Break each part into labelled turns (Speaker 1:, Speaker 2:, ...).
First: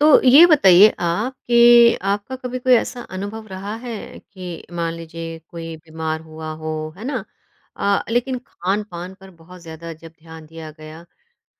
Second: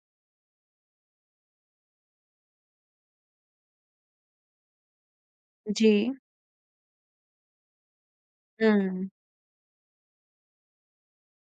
Speaker 1: तो ये बताइए आप कि आपका कभी कोई ऐसा अनुभव रहा है कि मान लीजिए कोई
Speaker 2: जी।
Speaker 1: बीमार हुआ हो, है ना? लेकिन
Speaker 2: हुँ।
Speaker 1: खान-पान पर बहुत ज़्यादा जब ध्यान दिया गया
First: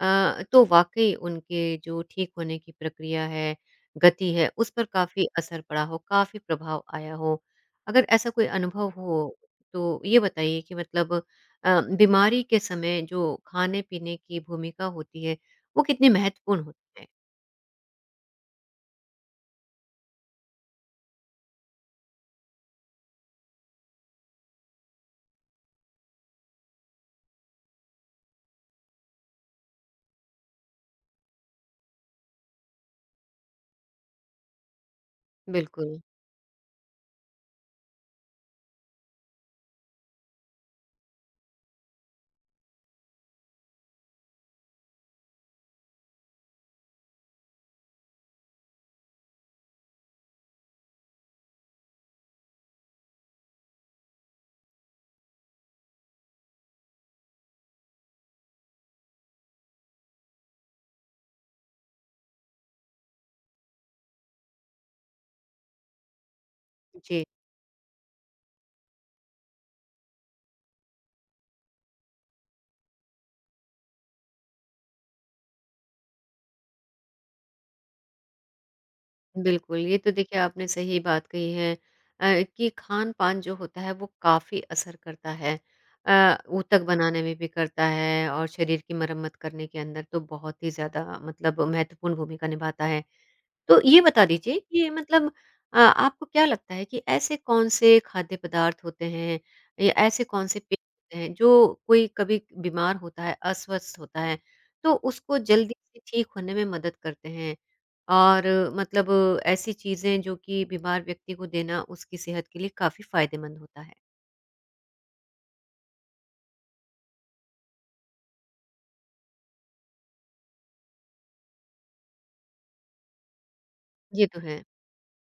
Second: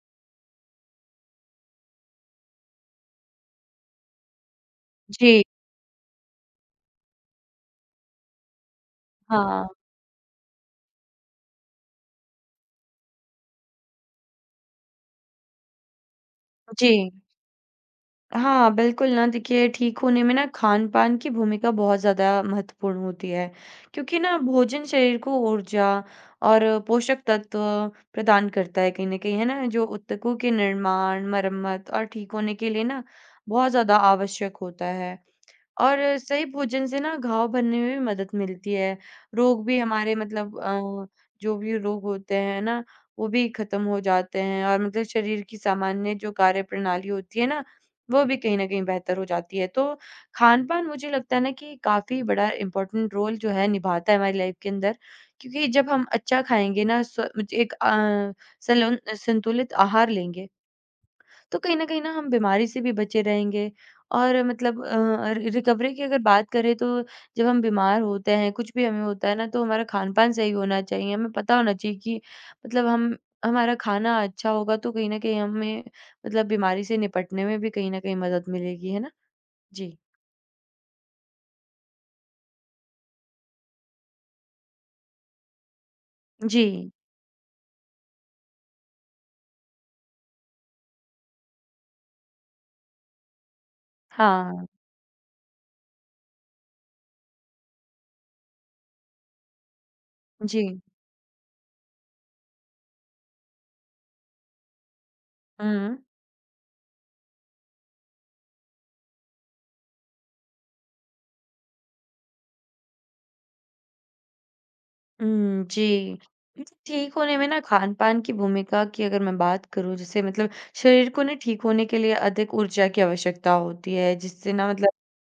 Speaker 1: तो वाक़ई उनके जो ठीक होने की प्रक्रिया है, गति है, उस पर काफ़ी
Speaker 2: जी,
Speaker 1: असर पड़ा हो, काफ़ी प्रभाव आया हो। अगर ऐसा कोई अनुभव हो,
Speaker 2: हाँ।
Speaker 1: तो ये बताइए कि मतलब बीमारी के समय जो खाने-पीने की भूमिका होती है, वो कितनी महत्वपूर्ण
Speaker 2: जी।
Speaker 1: होती है?
Speaker 2: हाँ, बिल्कुल ना देखिए ठीक होने में ना खान-पान की भूमिका बहुत ज़्यादा महत्वपूर्ण होती है, क्योंकि ना भोजन शरीर को ऊर्जा और पोषक तत्व प्रदान करता है कहीं न कहीं, है ना? जो ऊतकों के निर्माण, मरम्मत और ठीक होने के लिए ना बहुत ज़्यादा आवश्यक होता है।
Speaker 1: बिल्कुल।
Speaker 2: और सही भोजन से ना घाव भरने में भी मदद मिलती है। रोग भी हमारे मतलब जो भी रोग होते हैं ना, वो भी खत्म हो जाते हैं और मतलब शरीर की सामान्य जो कार्यप्रणाली होती है ना, वो भी कहीं न कहीं बेहतर हो जाती है। तो खान-पान मुझे लगता है ना कि काफ़ी बड़ा इम्पोर्टेंट रोल जो है निभाता है हमारी लाइफ के अंदर, क्योंकि जब हम अच्छा खाएँगे ना स्व एक अ, सलन संतुलित आहार लेंगे, तो कहीं न कहीं ना हम बीमारी से भी बचे रहेंगे। और मतलब अ, रि रिकवरी की अगर बात करें, तो
Speaker 1: जी।
Speaker 2: जब हम बीमार होते हैं, कुछ भी हमें होता है ना, तो हमारा खान-पान सही होना चाहिए। हमें पता होना चाहिए कि मतलब हम हमारा खाना अच्छा होगा, तो कहीं न कहीं हमें मतलब बीमारी से निपटने में भी कहीं न कहीं मदद मिलेगी, है ना?
Speaker 1: बिल्कुल,
Speaker 2: जी।
Speaker 1: ये तो देखिए आपने सही बात कही है। कि खान-पान जो होता है वो काफ़ी असर करता है।
Speaker 2: जी।
Speaker 1: ऊतक बनाने में भी करता है और शरीर की मरम्मत करने के अंदर तो बहुत ही ज़्यादा मतलब महत्वपूर्ण भूमिका निभाता है। तो ये बता दीजिए
Speaker 2: हाँ।
Speaker 1: कि मतलब आपको क्या लगता है कि ऐसे कौन-से खाद्य पदार्थ होते हैं या ऐसे कौन-से
Speaker 2: जी।
Speaker 1: पेय होते हैं जो कोई कभी बीमार होता है, अस्वस्थ होता है, तो उसको जल्दी
Speaker 2: हुँ।
Speaker 1: से ठीक होने में मदद करते हैं? और मतलब ऐसी चीज़ें जो कि बीमार व्यक्ति को देना उसकी सेहत के लिए काफ़ी फ़ायदेमंद होता है।
Speaker 2: हुँ, जी। मतलब ठीक होने में ना खान-पान की भूमिका की अगर मैं बात करूँ, जैसे मतलब शरीर को ना ठीक होने के लिए अधिक ऊर्जा की आवश्यकता होती है,
Speaker 1: ये तो
Speaker 2: जिससे
Speaker 1: है।
Speaker 2: ना मतलब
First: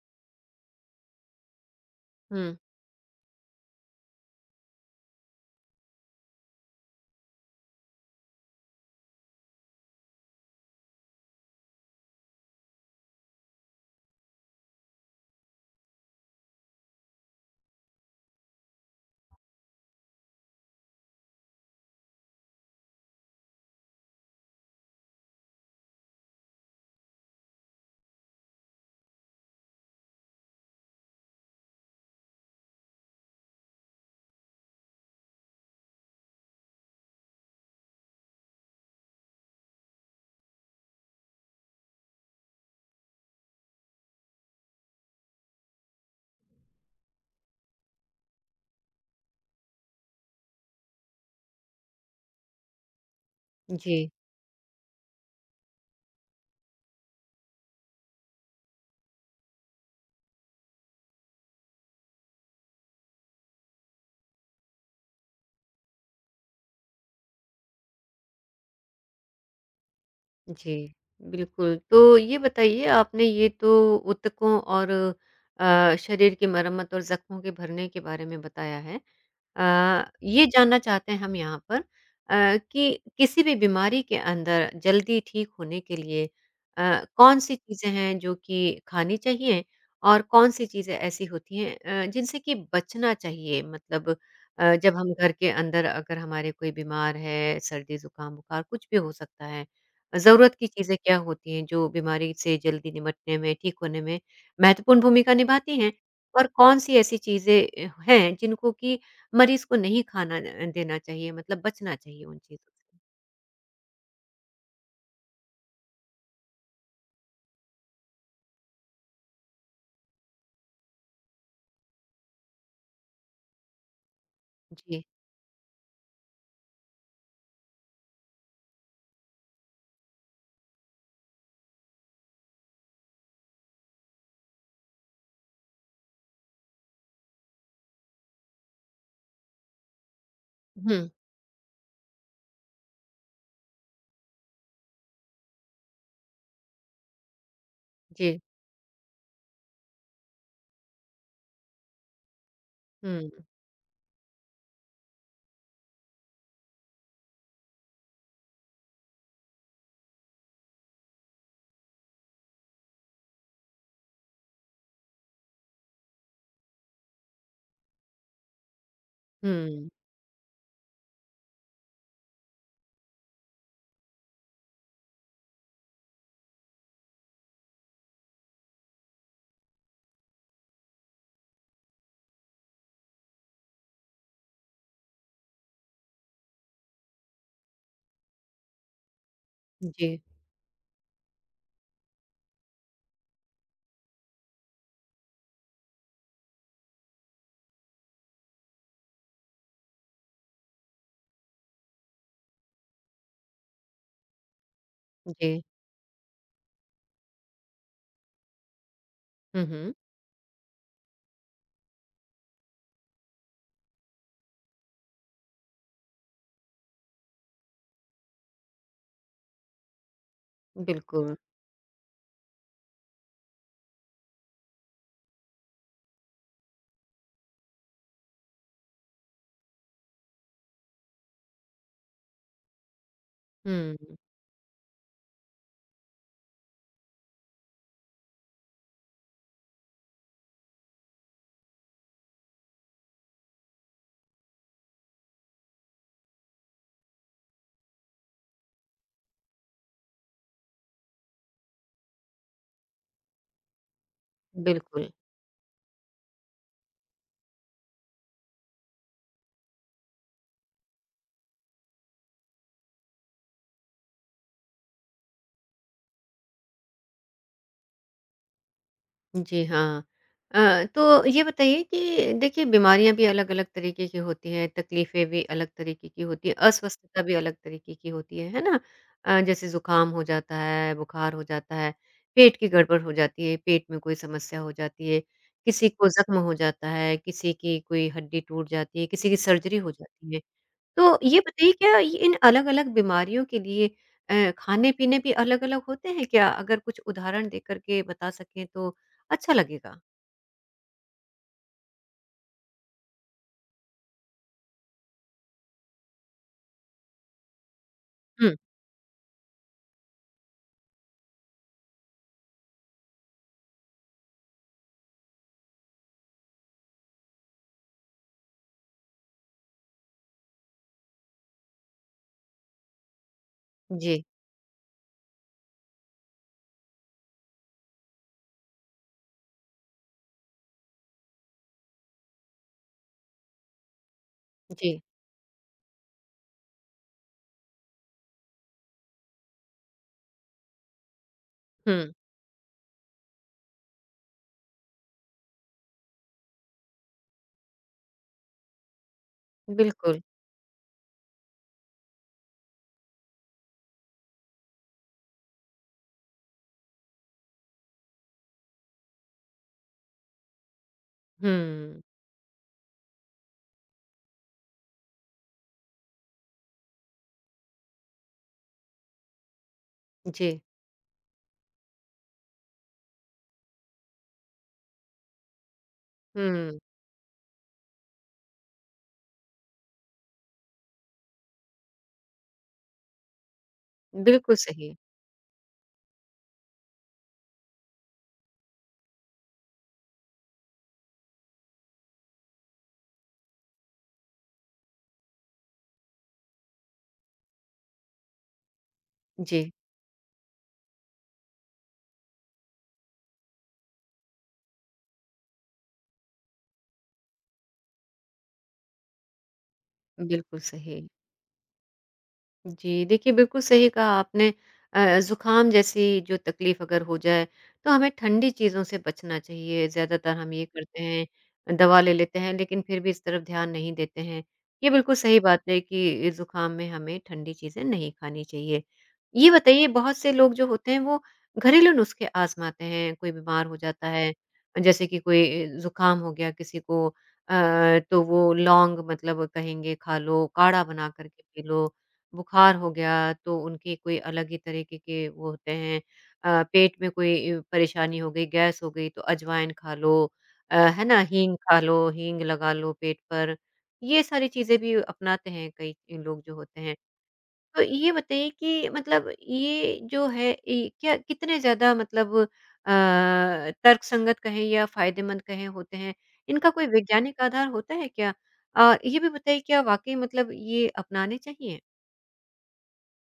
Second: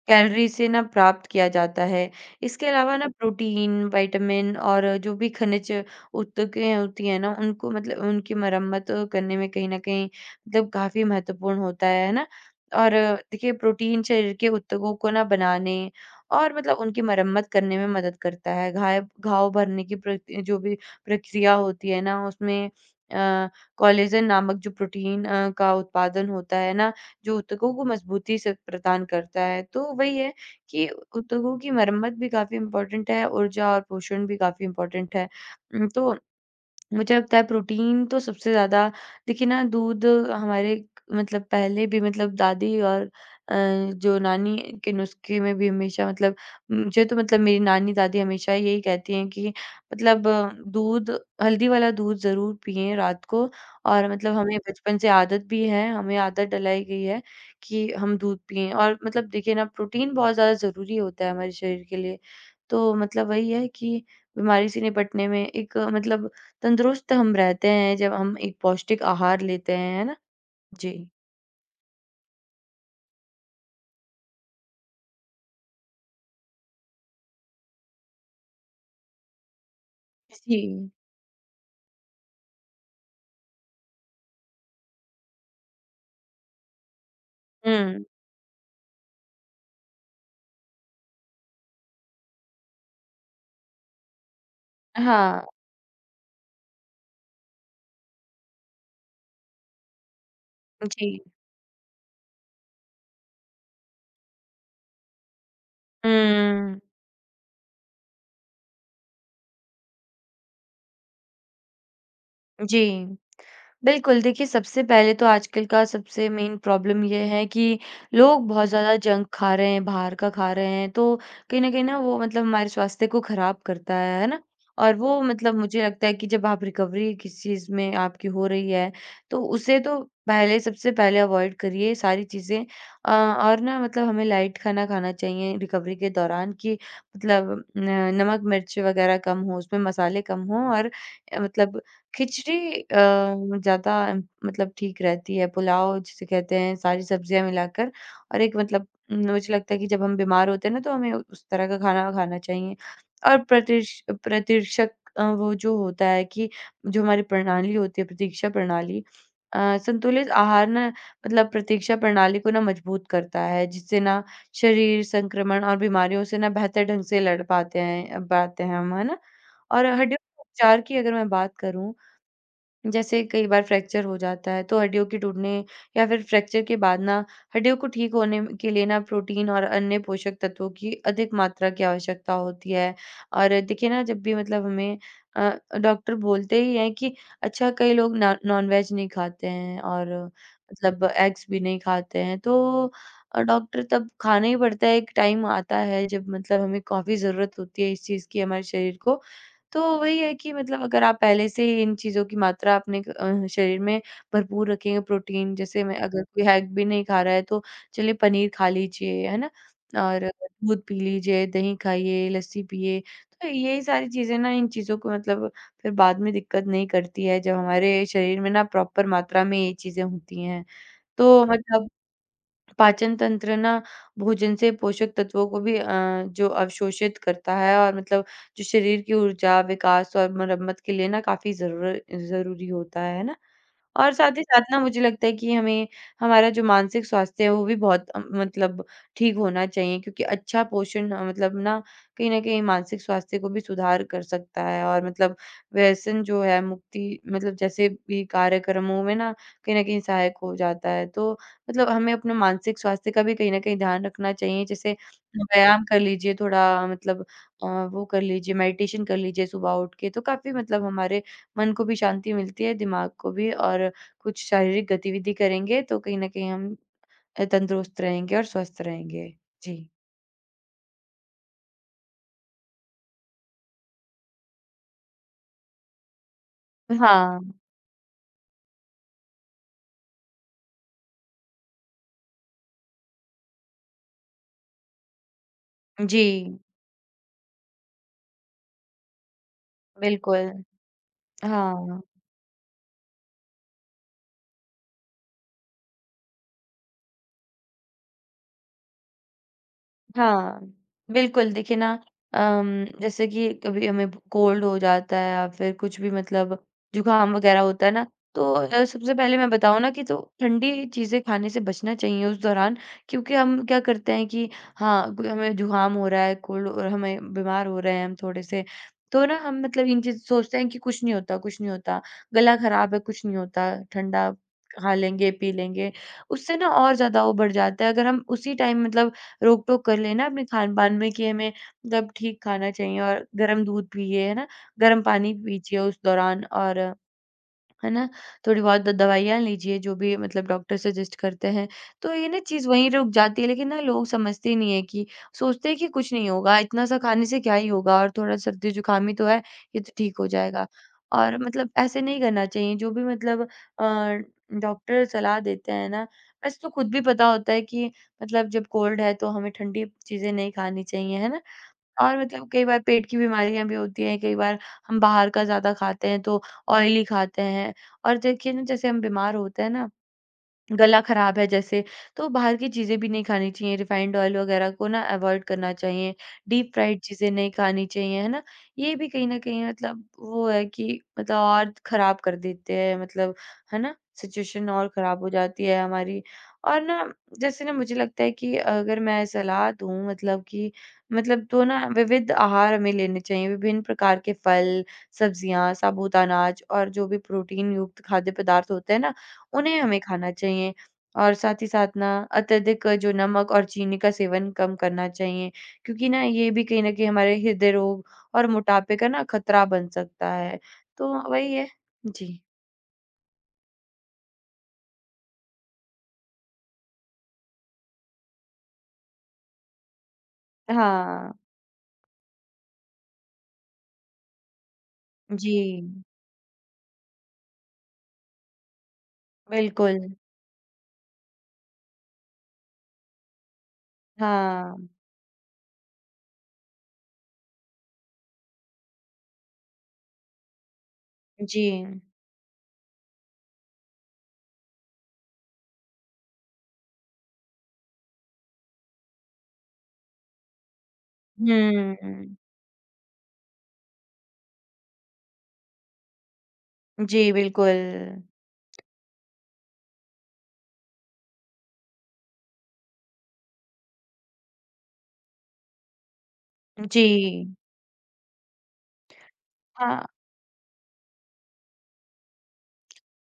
Speaker 2: कैलोरी से ना प्राप्त किया जाता है।
Speaker 1: हुँ,
Speaker 2: इसके अलावा ना प्रोटीन, विटामिन और जो भी खनिज उत्तकें होती हैं ना, उनको मतलब उनकी मरम्मत करने में कहीं न कहीं मतलब काफ़ी महत्वपूर्ण होता है ना? और देखिए प्रोटीन शरीर के उत्तकों को ना बनाने और मतलब उनकी मरम्मत करने में मदद करता है। घाय घाव भरने की प्रति जो भी प्रक्रिया होती है ना, उसमें अ, कोलेजन नामक जो प्रोटीन का उत्पादन होता है ना, जो ऊतकों को मजबूती से प्रदान करता है। तो वही है कि ऊतकों की मरम्मत भी काफ़ी इम्पोर्टेंट है, ऊर्जा और पोषण भी काफ़ी इम्पोर्टेंट है। तो मुझे लगता है प्रोटीन तो सबसे ज़्यादा। देखिए ना दूध हमारे मतलब पहले भी मतलब दादी और जो नानी के नुस्खे में भी हमेशा मतलब, मुझे तो मतलब मेरी नानी दादी हमेशा यही कहती हैं कि मतलब अ, दूध हल्दी वाला दूध ज़रूर पिएं रात को।
Speaker 1: जी।
Speaker 2: और मतलब हमें बचपन से आदत भी है, हमें आदत डलाई गई है कि हम दूध पिएं। और मतलब देखिए ना प्रोटीन बहुत ज़्यादा ज़रूरी होता है हमारे शरीर के लिए, तो मतलब वही है कि बीमारी से निपटने में एक मतलब तंदुरुस्त हम रहते हैं जब हम एक पौष्टिक आहार लेते हैं, है ना?
Speaker 1: जी,
Speaker 2: जी।
Speaker 1: बिल्कुल। तो ये बताइए आपने ये तो ऊतकों और शरीर की मरम्मत और ज़ख्मों के भरने के बारे में बताया है। ये
Speaker 2: जी।
Speaker 1: जानना चाहते हैं हम यहाँ पर कि किसी भी बीमारी के अंदर जल्दी ठीक होने के लिए कौन-सी चीज़ें
Speaker 2: हुँ,
Speaker 1: हैं जो कि खानी चाहिए और कौन-सी चीज़ें ऐसी होती हैं जिनसे कि बचना चाहिए? मतलब जब हम घर
Speaker 2: हाँ,
Speaker 1: के अंदर अगर हमारे कोई बीमार है, सर्दी, जुकाम, बुखार कुछ भी हो सकता है। ज़रूरत की चीज़ें
Speaker 2: जी।
Speaker 1: क्या होती हैं जो बीमारी से जल्दी निपटने में, ठीक होने में महत्वपूर्ण भूमिका निभाती हैं?
Speaker 2: हुँ,
Speaker 1: और कौन-सी ऐसी चीज़ें हैं जिनको कि मरीज़ को नहीं खाना देना चाहिए मतलब बचना चाहिए उन चीज़ों से।
Speaker 2: जी। बिल्कुल, देखिए सबसे पहले तो आजकल का सबसे मेन प्रॉब्लम ये है कि लोग बहुत ज़्यादा जंक खा रहे हैं, बाहर का खा रहे हैं, तो कहीं न कहीं ना वो मतलब हमारे स्वास्थ्य को खराब करता है ना? और
Speaker 1: जी।
Speaker 2: वो मतलब मुझे लगता है कि जब आप रिकवरी किसी चीज़ में आपकी हो रही है, तो उसे तो पहले, सबसे पहले अवॉइड करिए सारी चीज़ें और ना मतलब हमें लाइट खाना खाना चाहिए रिकवरी के दौरान, कि मतलब न नमक, मिर्च वगैरह कम हो, उसमें मसाले कम हों और
Speaker 1: हुँ,
Speaker 2: मतलब खिचड़ी अ, ज़्यादा मतलब ठीक रहती है, पुलाव जिसे कहते हैं, सारी सब्जियाँ मिलाकर।
Speaker 1: जी।
Speaker 2: और एक मतलब न, मुझे लगता है कि जब हम बीमार होते हैं ना, तो हमें उस तरह का खाना खाना चाहिए।
Speaker 1: हुँ,
Speaker 2: और प्रतिश प्रतिरक्षक वो जो होता है कि जो हमारी प्रणाली होती है, प्रतीक्षा प्रणाली संतुलित आहार ना मतलब प्रतीक्षा प्रणाली को ना मजबूत करता है, जिससे ना शरीर संक्रमण और बीमारियों से ना बेहतर ढंग से लड़ पाते हैं हम, है ना? और
Speaker 1: हुँ।
Speaker 2: हड्डियों के उपचार की अगर मैं बात करूँ, जैसे कई बार फ्रैक्चर हो जाता है, तो हड्डियों के टूटने या फिर फ्रैक्चर के बाद ना हड्डियों को ठीक होने म के लिए ना प्रोटीन और अन्य पोषक तत्वों की अधिक मात्रा की आवश्यकता होती है। और देखिए ना जब भी मतलब हमें अ, डॉक्टर बोलते ही हैं कि अच्छा, कई लोग ना नॉन-वेज नहीं खाते हैं और
Speaker 1: जी,
Speaker 2: मतलब एग्स भी नहीं खाते हैं, तो डॉक्टर तब खाना ही पड़ता है। एक टाइम आता है जब मतलब हमें काफ़ी ज़रूरत होती है इस चीज़ की हमारे शरीर को, तो वही है कि मतलब अगर आप पहले से ही इन चीज़ों की मात्रा अपने शरीर में भरपूर रखेंगे प्रोटीन,
Speaker 1: जी।
Speaker 2: जैसे मैं अगर कोई हैक भी नहीं खा रहा है, तो चलिए पनीर खा लीजिए, है ना?
Speaker 1: हुँ, हुँ।
Speaker 2: और दूध पी लीजिए, दही खाइए, लस्सी पिए। तो यही सारी चीज़ें ना, इन चीज़ों को मतलब फिर बाद में दिक्कत नहीं करती है जब हमारे शरीर में ना प्रॉपर मात्रा में ये चीज़ें होती हैं।
Speaker 1: बिल्कुल।
Speaker 2: तो मतलब पाचन तंत्र ना भोजन से पोषक तत्वों को भी जो अवशोषित करता है और मतलब जो शरीर की ऊर्जा, विकास और मरम्मत के लिए ना काफ़ी ज़रूरी होता है ना? और
Speaker 1: हुँ,
Speaker 2: साथ ही साथ ना मुझे लगता है कि हमें, हमारा जो मानसिक स्वास्थ्य है वो भी बहुत मतलब ठीक होना चाहिए, क्योंकि अच्छा पोषण मतलब ना कहीं न कहीं मानसिक स्वास्थ्य को भी सुधार कर सकता है और मतलब व्यसन जो है मुक्ति मतलब जैसे भी कार्यक्रमों में ना कहीं न कहीं सहायक हो जाता है। तो मतलब हमें अपने मानसिक स्वास्थ्य का भी कहीं न कहीं ध्यान रखना चाहिए, जैसे
Speaker 1: बिल्कुल।
Speaker 2: व्यायाम कर लीजिए थोड़ा मतलब अ, वो कर लीजिए, मेडिटेशन कर लीजिए सुबह उठ के, तो काफ़ी मतलब हमारे मन को भी शांति मिलती है, दिमाग को भी। और कुछ शारीरिक गतिविधि करेंगे, तो कहीं न कहीं हम तंदुरुस्त रहेंगे और स्वस्थ रहेंगे।
Speaker 1: जी
Speaker 2: जी।
Speaker 1: हाँ। अ, तो ये बताइए कि देखिए बीमारियाँ भी अलग-अलग तरीके की होती हैं, तकलीफ़ें भी अलग तरीके की होती हैं, अस्वस्थता भी
Speaker 2: हाँ।
Speaker 1: अलग तरीके की होती है ना? जैसे ज़ुकाम हो जाता है, बुखार हो जाता है, पेट की गड़बड़ हो जाती है, पेट में कोई समस्या हो जाती है, किसी को ज़ख्म हो
Speaker 2: जी,
Speaker 1: जाता है, किसी की कोई हड्डी टूट जाती है, किसी की सर्जरी हो जाती है।
Speaker 2: बिल्कुल।
Speaker 1: तो ये बताइए क्या
Speaker 2: हाँ।
Speaker 1: ये इन अलग-अलग बीमारियों के लिए खाने-पीने भी अलग-अलग होते हैं क्या? अगर कुछ उदाहरण देकर के बता सकें तो अच्छा लगेगा।
Speaker 2: हाँ, बिल्कुल देखिए ना, जैसे कि कभी हमें कोल्ड हो जाता है या फिर कुछ भी मतलब जुकाम वगैरह होता है ना, तो
Speaker 1: हुँ,
Speaker 2: सबसे पहले मैं बताऊँ ना कि तो ठंडी चीज़ें खाने से बचना चाहिए उस दौरान, क्योंकि हम क्या करते हैं कि हाँ कोई हमें जुकाम हो रहा है, कोल्ड, और हमें बीमार हो रहे हैं हम थोड़े से, तो ना हम मतलब इन चीज सोचते हैं कि कुछ नहीं होता, कुछ नहीं होता, गला खराब है, कुछ नहीं होता,
Speaker 1: जी,
Speaker 2: ठंडा खा लेंगे पी लेंगे। उससे ना और ज्यादा वो बढ़ जाता है। अगर हम उसी टाइम मतलब रोक-टोक कर लेना अपने खान-पान में कि हमें कब ठीक खाना चाहिए, और गरम दूध पिए, है ना?
Speaker 1: जी।
Speaker 2: गरम पानी पीजिए उस दौरान और, है ना? थोड़ी बहुत द दवाइयाँ लीजिए, जो भी मतलब डॉक्टर सजेस्ट करते हैं,
Speaker 1: हुँ,
Speaker 2: तो ये ना चीज़ वहीं रुक जाती है, लेकिन ना लोग समझते ही नहीं है कि, सोचते हैं कि कुछ नहीं होगा, इतना सा खाने से क्या ही होगा और थोड़ा सर्दी-जुकाम ही तो है, ये तो ठीक
Speaker 1: बिल्कुल।
Speaker 2: हो जाएगा। और मतलब ऐसे नहीं करना चाहिए, जो भी मतलब अ, डॉक्टर सलाह देते हैं ना, वैसे तो खुद भी पता होता है कि मतलब जब कोल्ड है, तो हमें ठंडी चीज़ें नहीं खानी चाहिए, है ना?
Speaker 1: हुँ,
Speaker 2: और मतलब कई बार पेट की बीमारियाँ भी होती हैं, कई बार हम बाहर का ज़्यादा खाते हैं, तो ऑयली खाते हैं। और देखिए ना, जैसे हम बीमार होते हैं ना,
Speaker 1: जी।
Speaker 2: गला खराब है जैसे, तो बाहर की चीज़ें भी नहीं खानी चाहिए, रिफाइंड ऑयल वगैरह को ना अवॉइड करना चाहिए, डीप
Speaker 1: हुँ,
Speaker 2: फ्राइड चीज़ें नहीं खानी चाहिए, है ना? ये भी कहीं न कहीं मतलब वो है कि, मतलब और खराब कर देते हैं मतलब, है ना?
Speaker 1: बिल्कुल
Speaker 2: सिचुएशन और
Speaker 1: सही।
Speaker 2: खराब हो जाती है हमारी। और ना जैसे ना मुझे लगता है कि अगर मैं सलाह दूँ, मतलब कि मतलब तो ना विविध आहार हमें लेने चाहिए, विभिन्न प्रकार के फल, सब्जियाँ, साबूत अनाज और जो भी प्रोटीन युक्त खाद्य पदार्थ होते हैं ना,
Speaker 1: जी,
Speaker 2: उन्हें हमें खाना चाहिए। और साथ ही साथ ना अत्यधिक जो नमक और चीनी का सेवन कम करना चाहिए, क्योंकि ना ये भी कहीं न कहीं हमारे हृदय रोग और मोटापे का ना खतरा बन सकता
Speaker 1: बिल्कुल
Speaker 2: है।
Speaker 1: सही।
Speaker 2: तो वही है। जी।
Speaker 1: जी, देखिए बिल्कुल सही कहा आपने। ज़ुकाम जैसी जो तकलीफ़ अगर हो जाए, तो हमें ठंडी चीज़ों से बचना चाहिए। ज़्यादातर हम ये करते
Speaker 2: हाँ।
Speaker 1: हैं, दवा ले लेते हैं लेकिन फिर भी इस तरफ ध्यान नहीं देते हैं। ये बिल्कुल सही
Speaker 2: जी।
Speaker 1: बात है कि ज़ुकाम में हमें ठंडी चीज़ें नहीं खानी चाहिए। ये बताइए
Speaker 2: बिल्कुल।
Speaker 1: बहुत से लोग जो होते हैं वो घरेलू नुस्खे आज़माते हैं, कोई बीमार हो जाता है,
Speaker 2: हाँ।
Speaker 1: जैसे कि कोई ज़ुकाम हो गया किसी को तो वो लौंग मतलब कहेंगे खा लो, काढ़ा बना कर के पी
Speaker 2: जी।
Speaker 1: लो। बुखार हो गया तो उनके कोई अलग ही तरीके के वो होते हैं। पेट में कोई परेशानी हो गई, गैस हो गई तो अजवाइन खा लो। है ना? हींग खा लो,
Speaker 2: हुँ।
Speaker 1: हींग लगा लो पेट पर। ये सारी चीज़ें भी अपनाते हैं कई लोग जो होते हैं।
Speaker 2: जी, बिल्कुल।
Speaker 1: तो ये बताइए कि मतलब ये जो है ये क्या कितने ज़्यादा मतलब अ, तर्कसंगत कहें या फ़ायदेमंद कहें होते हैं? इनका कोई
Speaker 2: जी।
Speaker 1: वैज्ञानिक आधार होता है क्या? और ये भी बताइए क्या
Speaker 2: हाँ।
Speaker 1: वाक़ई मतलब ये अपनाने चाहिए?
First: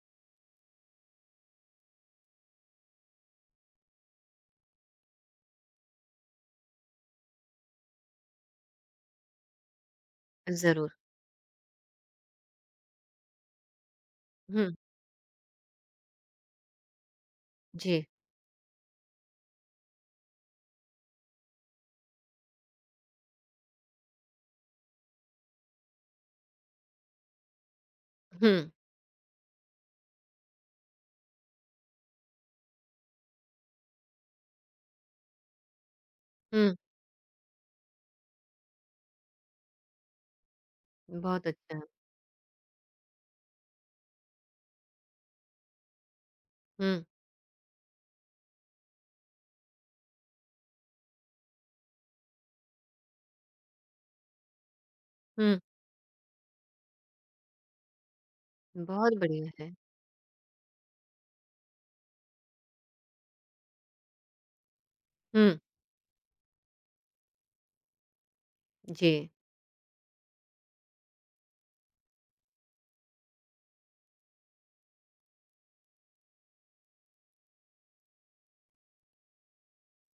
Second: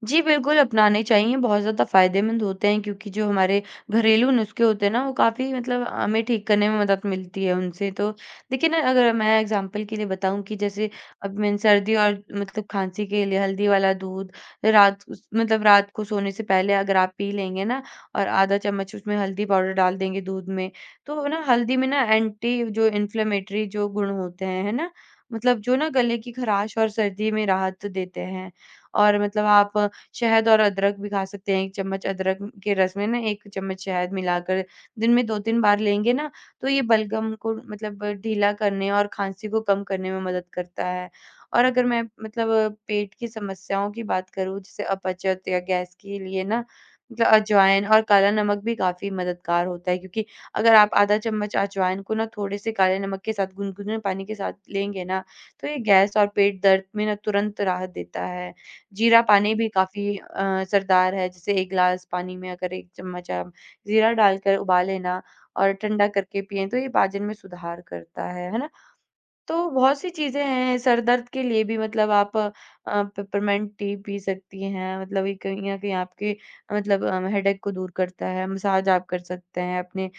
Speaker 2: जी, बिल्कुल अपनाने चाहिए, बहुत ज़्यादा फ़ायदेमंद होते हैं, क्योंकि जो हमारे घरेलू नुस्खे होते हैं ना, वो काफ़ी मतलब हमें ठीक करने में मदद मिलती है उनसे। तो देखिए ना, अगर मैं एग्ज़ाम्पल के लिए बताऊँ कि जैसे
Speaker 1: ज़रूर।
Speaker 2: अब मैंने सर्दी और मतलब खाँसी के लिए हल्दी वाला दूध,
Speaker 1: हुँ,
Speaker 2: रात उस मतलब रात को सोने से पहले अगर आप पी लेंगे ना
Speaker 1: जी।
Speaker 2: और आधा चम्मच उसमें हल्दी पाउडर डाल देंगे दूध में, तो ना हल्दी में ना एंटी जो इन्फ्लेमेटरी जो गुण होते हैं, है ना? मतलब जो ना गले की ख़राश और सर्दी में राहत देते
Speaker 1: हुँ,
Speaker 2: हैं। और मतलब आप शहद और अदरक भी खा सकते हैं, 1 चम्मच अदरक के रस में ना 1 चम्मच शहद मिलाकर दिन में 2-3 बार लेंगे ना, तो
Speaker 1: हुँ,
Speaker 2: ये बलगम को मतलब ढीला करने और खाँसी को कम करने में मदद करता है।
Speaker 1: बहुत
Speaker 2: और
Speaker 1: अच्छा।
Speaker 2: अगर मैं मतलब पेट की समस्याओं की बात करूँ, जैसे अपचत या गैस के लिए ना,
Speaker 1: हुँ,
Speaker 2: मतलब अजवाइन और काला नमक भी काफ़ी मददगार होता है, क्योंकि अगर आप आधा चम्मच अजवाइन को ना थोड़े से काले नमक के साथ गुनगुने पानी के साथ लेंगे ना,
Speaker 1: हुँ,
Speaker 2: तो ये गैस और पेट दर्द में ना तुरंत राहत देता है।
Speaker 1: बहुत
Speaker 2: जीरा
Speaker 1: बढ़िया
Speaker 2: पानी भी
Speaker 1: है।
Speaker 2: काफ़ी असरदार है, जैसे 1 ग्लास पानी में अगर 1 चम्मच आप जीरा डालकर उबाले ना
Speaker 1: हुँ,
Speaker 2: और ठंडा करके पिएँ, तो ये पाचन में सुधार करता है ना?
Speaker 1: जी।
Speaker 2: तो बहुत सी चीज़ें हैं, सर दर्द के लिए भी मतलब आप पेपरमिंट टी पी सकती हैं, मतलब ये कहीं न कहीं आपके मतलब हेडेक को दूर करता है, मसाज आप कर सकते हैं अपने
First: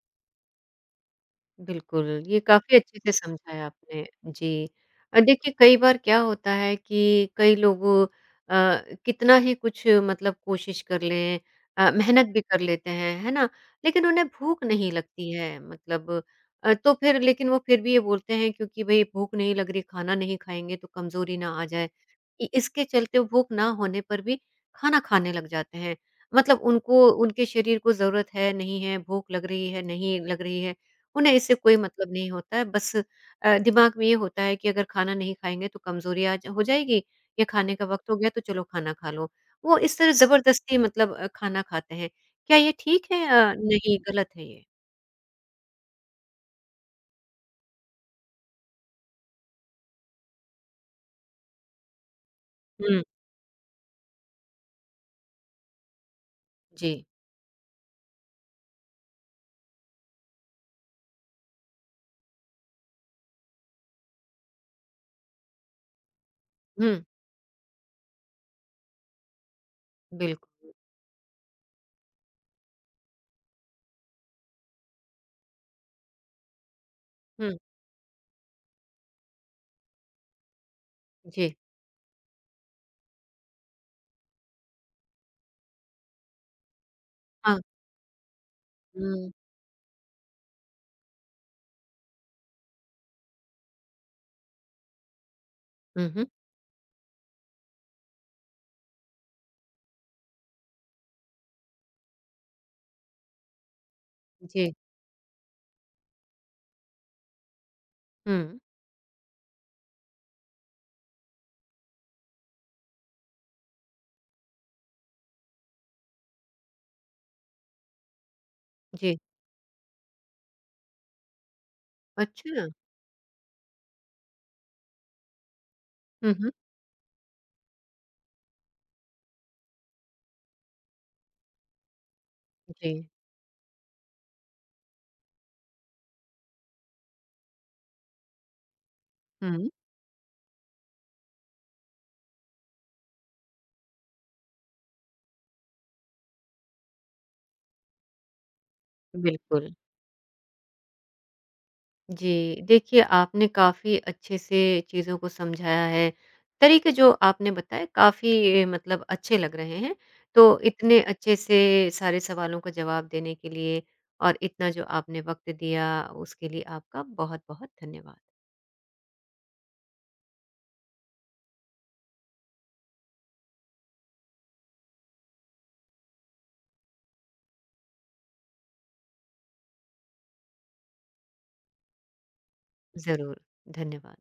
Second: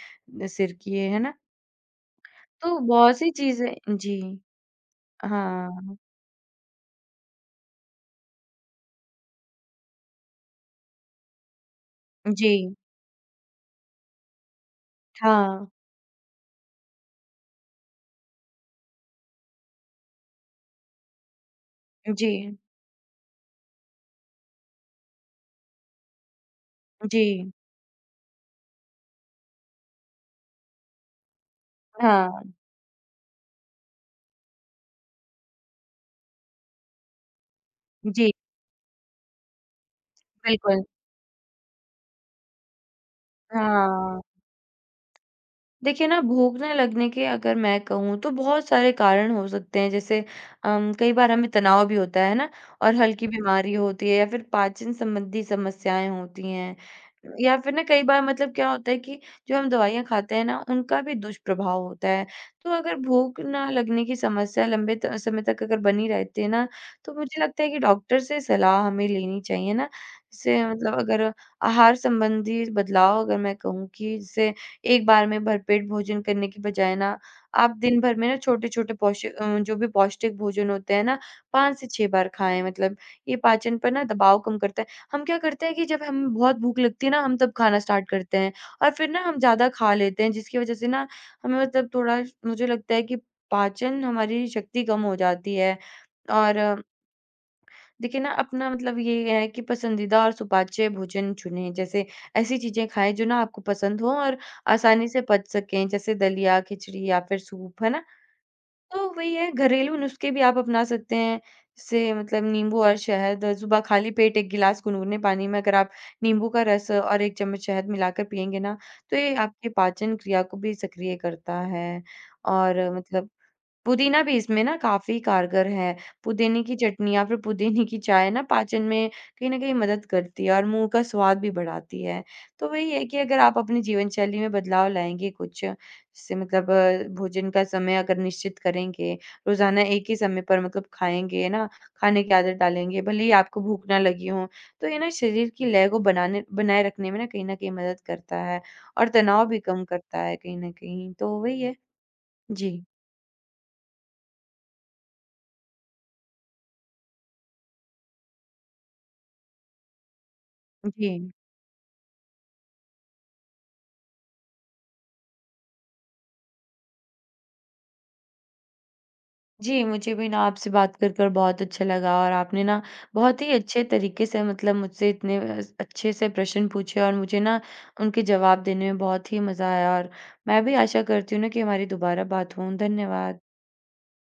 Speaker 2: सिर की, है ना?
Speaker 1: बिल्कुल, ये काफ़ी
Speaker 2: तो
Speaker 1: अच्छे से
Speaker 2: बहुत सी
Speaker 1: समझाया
Speaker 2: चीज़ें
Speaker 1: आपने।
Speaker 2: जी,
Speaker 1: जी। देखिए कई बार
Speaker 2: हाँ,
Speaker 1: क्या होता है कि कई लोग अ, कितना ही कुछ मतलब कोशिश कर लें। मेहनत भी
Speaker 2: जी,
Speaker 1: कर लेते हैं, है ना? लेकिन उन्हें भूख नहीं लगती है
Speaker 2: हाँ,
Speaker 1: मतलब तो फिर लेकिन वो फिर भी ये बोलते हैं क्योंकि भई भूख नहीं लग रही, खाना नहीं खाएँगे तो कमज़ोरी ना आ जाए।
Speaker 2: जी,
Speaker 1: इ इसके चलते वो भूख ना होने पर भी खाना खाने लग जाते हैं। मतलब उनको उनके
Speaker 2: जी,
Speaker 1: शरीर को ज़रूरत है, नहीं है, भूख लग रही है, नहीं लग रही है। उन्हें इससे कोई मतलब नहीं
Speaker 2: हाँ,
Speaker 1: होता है, बस दिमाग में ये होता है कि अगर खाना नहीं खाएँगे तो कमज़ोरी आज हो जाएगी या खाने का वक़्त हो गया
Speaker 2: जी।
Speaker 1: तो चलो खाना खा लो। वो इस तरह ज़बरदस्ती
Speaker 2: बिल्कुल,
Speaker 1: मतलब खाना खाते हैं। क्या ये ठीक है? नहीं
Speaker 2: हाँ।
Speaker 1: गलत है ये।
Speaker 2: देखिए ना, भोगने लगने के अगर मैं कहूँ तो बहुत सारे कारण हो सकते हैं, जैसे कई बार हमें तनाव भी होता है ना, और
Speaker 1: हुँ,
Speaker 2: हल्की बीमारी होती है या फिर पाचन संबंधी समस्याएँ होती हैं।
Speaker 1: जी।
Speaker 2: या फिर ना कई बार मतलब क्या होता है कि जो हम दवाइयाँ खाते हैं ना, उनका भी दुष्प्रभाव होता है। तो अगर भूख ना लगने की समस्या लंबे त समय तक अगर बनी रहती है ना,
Speaker 1: हुँ,
Speaker 2: तो मुझे लगता है कि डॉक्टर से सलाह हमें लेनी चाहिए ना। जैसे
Speaker 1: बिल्कुल।
Speaker 2: मतलब अगर आहार संबंधी बदलाव, अगर मैं कहूँ कि जैसे एक बार में भरपेट भोजन करने की बजाय ना,
Speaker 1: हुँ,
Speaker 2: आप दिन भर में ना छोटे-छोटे जो भी पौष्टिक भोजन होते हैं ना,
Speaker 1: जी।
Speaker 2: 5 से 6 बार खाएँ, मतलब ये पाचन पर ना दबाव कम करता है। हम क्या करते हैं कि जब हम बहुत भूख लगती है ना, हम तब
Speaker 1: हाँ।
Speaker 2: खाना स्टार्ट करते हैं और फिर ना
Speaker 1: हुँ।
Speaker 2: हम ज़्यादा खा लेते हैं, जिसकी वज़ह से ना हमें मतलब थोड़ा, मुझे लगता है कि पाचन हमारी शक्ति कम हो जाती है।
Speaker 1: हुँ, हुँ।
Speaker 2: और देखिए ना, अपना मतलब ये है कि पसंदीदा और सुपाच्य भोजन चुनें। जैसे ऐसी चीज़ें खाएँ जो ना आपको पसंद हों और
Speaker 1: जी।
Speaker 2: आसानी से पच सकें, जैसे दलिया, खिचड़ी या फिर सूप, है ना?
Speaker 1: हुँ,
Speaker 2: तो वही है, घरेलू नुस्खे भी आप अपना सकते हैं। जैसे मतलब नींबू और शहद, सुबह खाली पेट 1 गिलास गुनगुने पानी में अगर आप नींबू का रस और 1 चम्मच शहद मिलाकर पिएँगे ना,
Speaker 1: जी।
Speaker 2: तो ये आपके पाचन क्रिया को भी सक्रिय करता है।
Speaker 1: अच्छा।
Speaker 2: और मतलब पुदीना भी इसमें ना काफ़ी कारगर है।
Speaker 1: हुँ, हुँ।
Speaker 2: पुदीने की चटनी या फिर पुदीने की चाय ना पाचन में कहीं न कहीं मदद करती है और मुँह का स्वाद भी बढ़ाती है। तो वही
Speaker 1: जी।
Speaker 2: है कि अगर आप अपनी जीवनशैली में बदलाव लाएँगे कुछ, जैसे मतलब भोजन का समय अगर निश्चित करेंगे,
Speaker 1: हुँ,
Speaker 2: रोज़ाना एक ही समय पर मतलब खाएँगे ना, खाने की आदत डालेंगे, भले ही आपको भूख ना लगी हो, तो ये ना शरीर की लय को बनाने बनाए रखने में ना कहीं न कहीं मदद करता है और तनाव भी
Speaker 1: बिल्कुल।
Speaker 2: कम करता है कहीं न कहीं। तो वही है।
Speaker 1: जी,
Speaker 2: जी।
Speaker 1: देखिए आपने काफ़ी अच्छे से चीज़ों को समझाया है। तरीके जो आपने बताए काफ़ी मतलब अच्छे लग रहे हैं। तो इतने
Speaker 2: जी।
Speaker 1: अच्छे से सारे सवालों का जवाब देने के लिए और इतना जो आपने वक़्त दिया उसके लिए आपका बहुत-बहुत धन्यवाद।
Speaker 2: जी, मुझे भी ना आपसे बात कर बहुत अच्छा लगा, और आपने ना बहुत ही अच्छे तरीके से मतलब मुझसे इतने अस अच्छे से प्रश्न पूछे और मुझे ना उनके जवाब देने में बहुत ही मज़ा आया, और मैं भी आशा करती हूँ ना कि हमारी दोबारा बात हो।
Speaker 1: ज़रूर,
Speaker 2: धन्यवाद।
Speaker 1: धन्यवाद।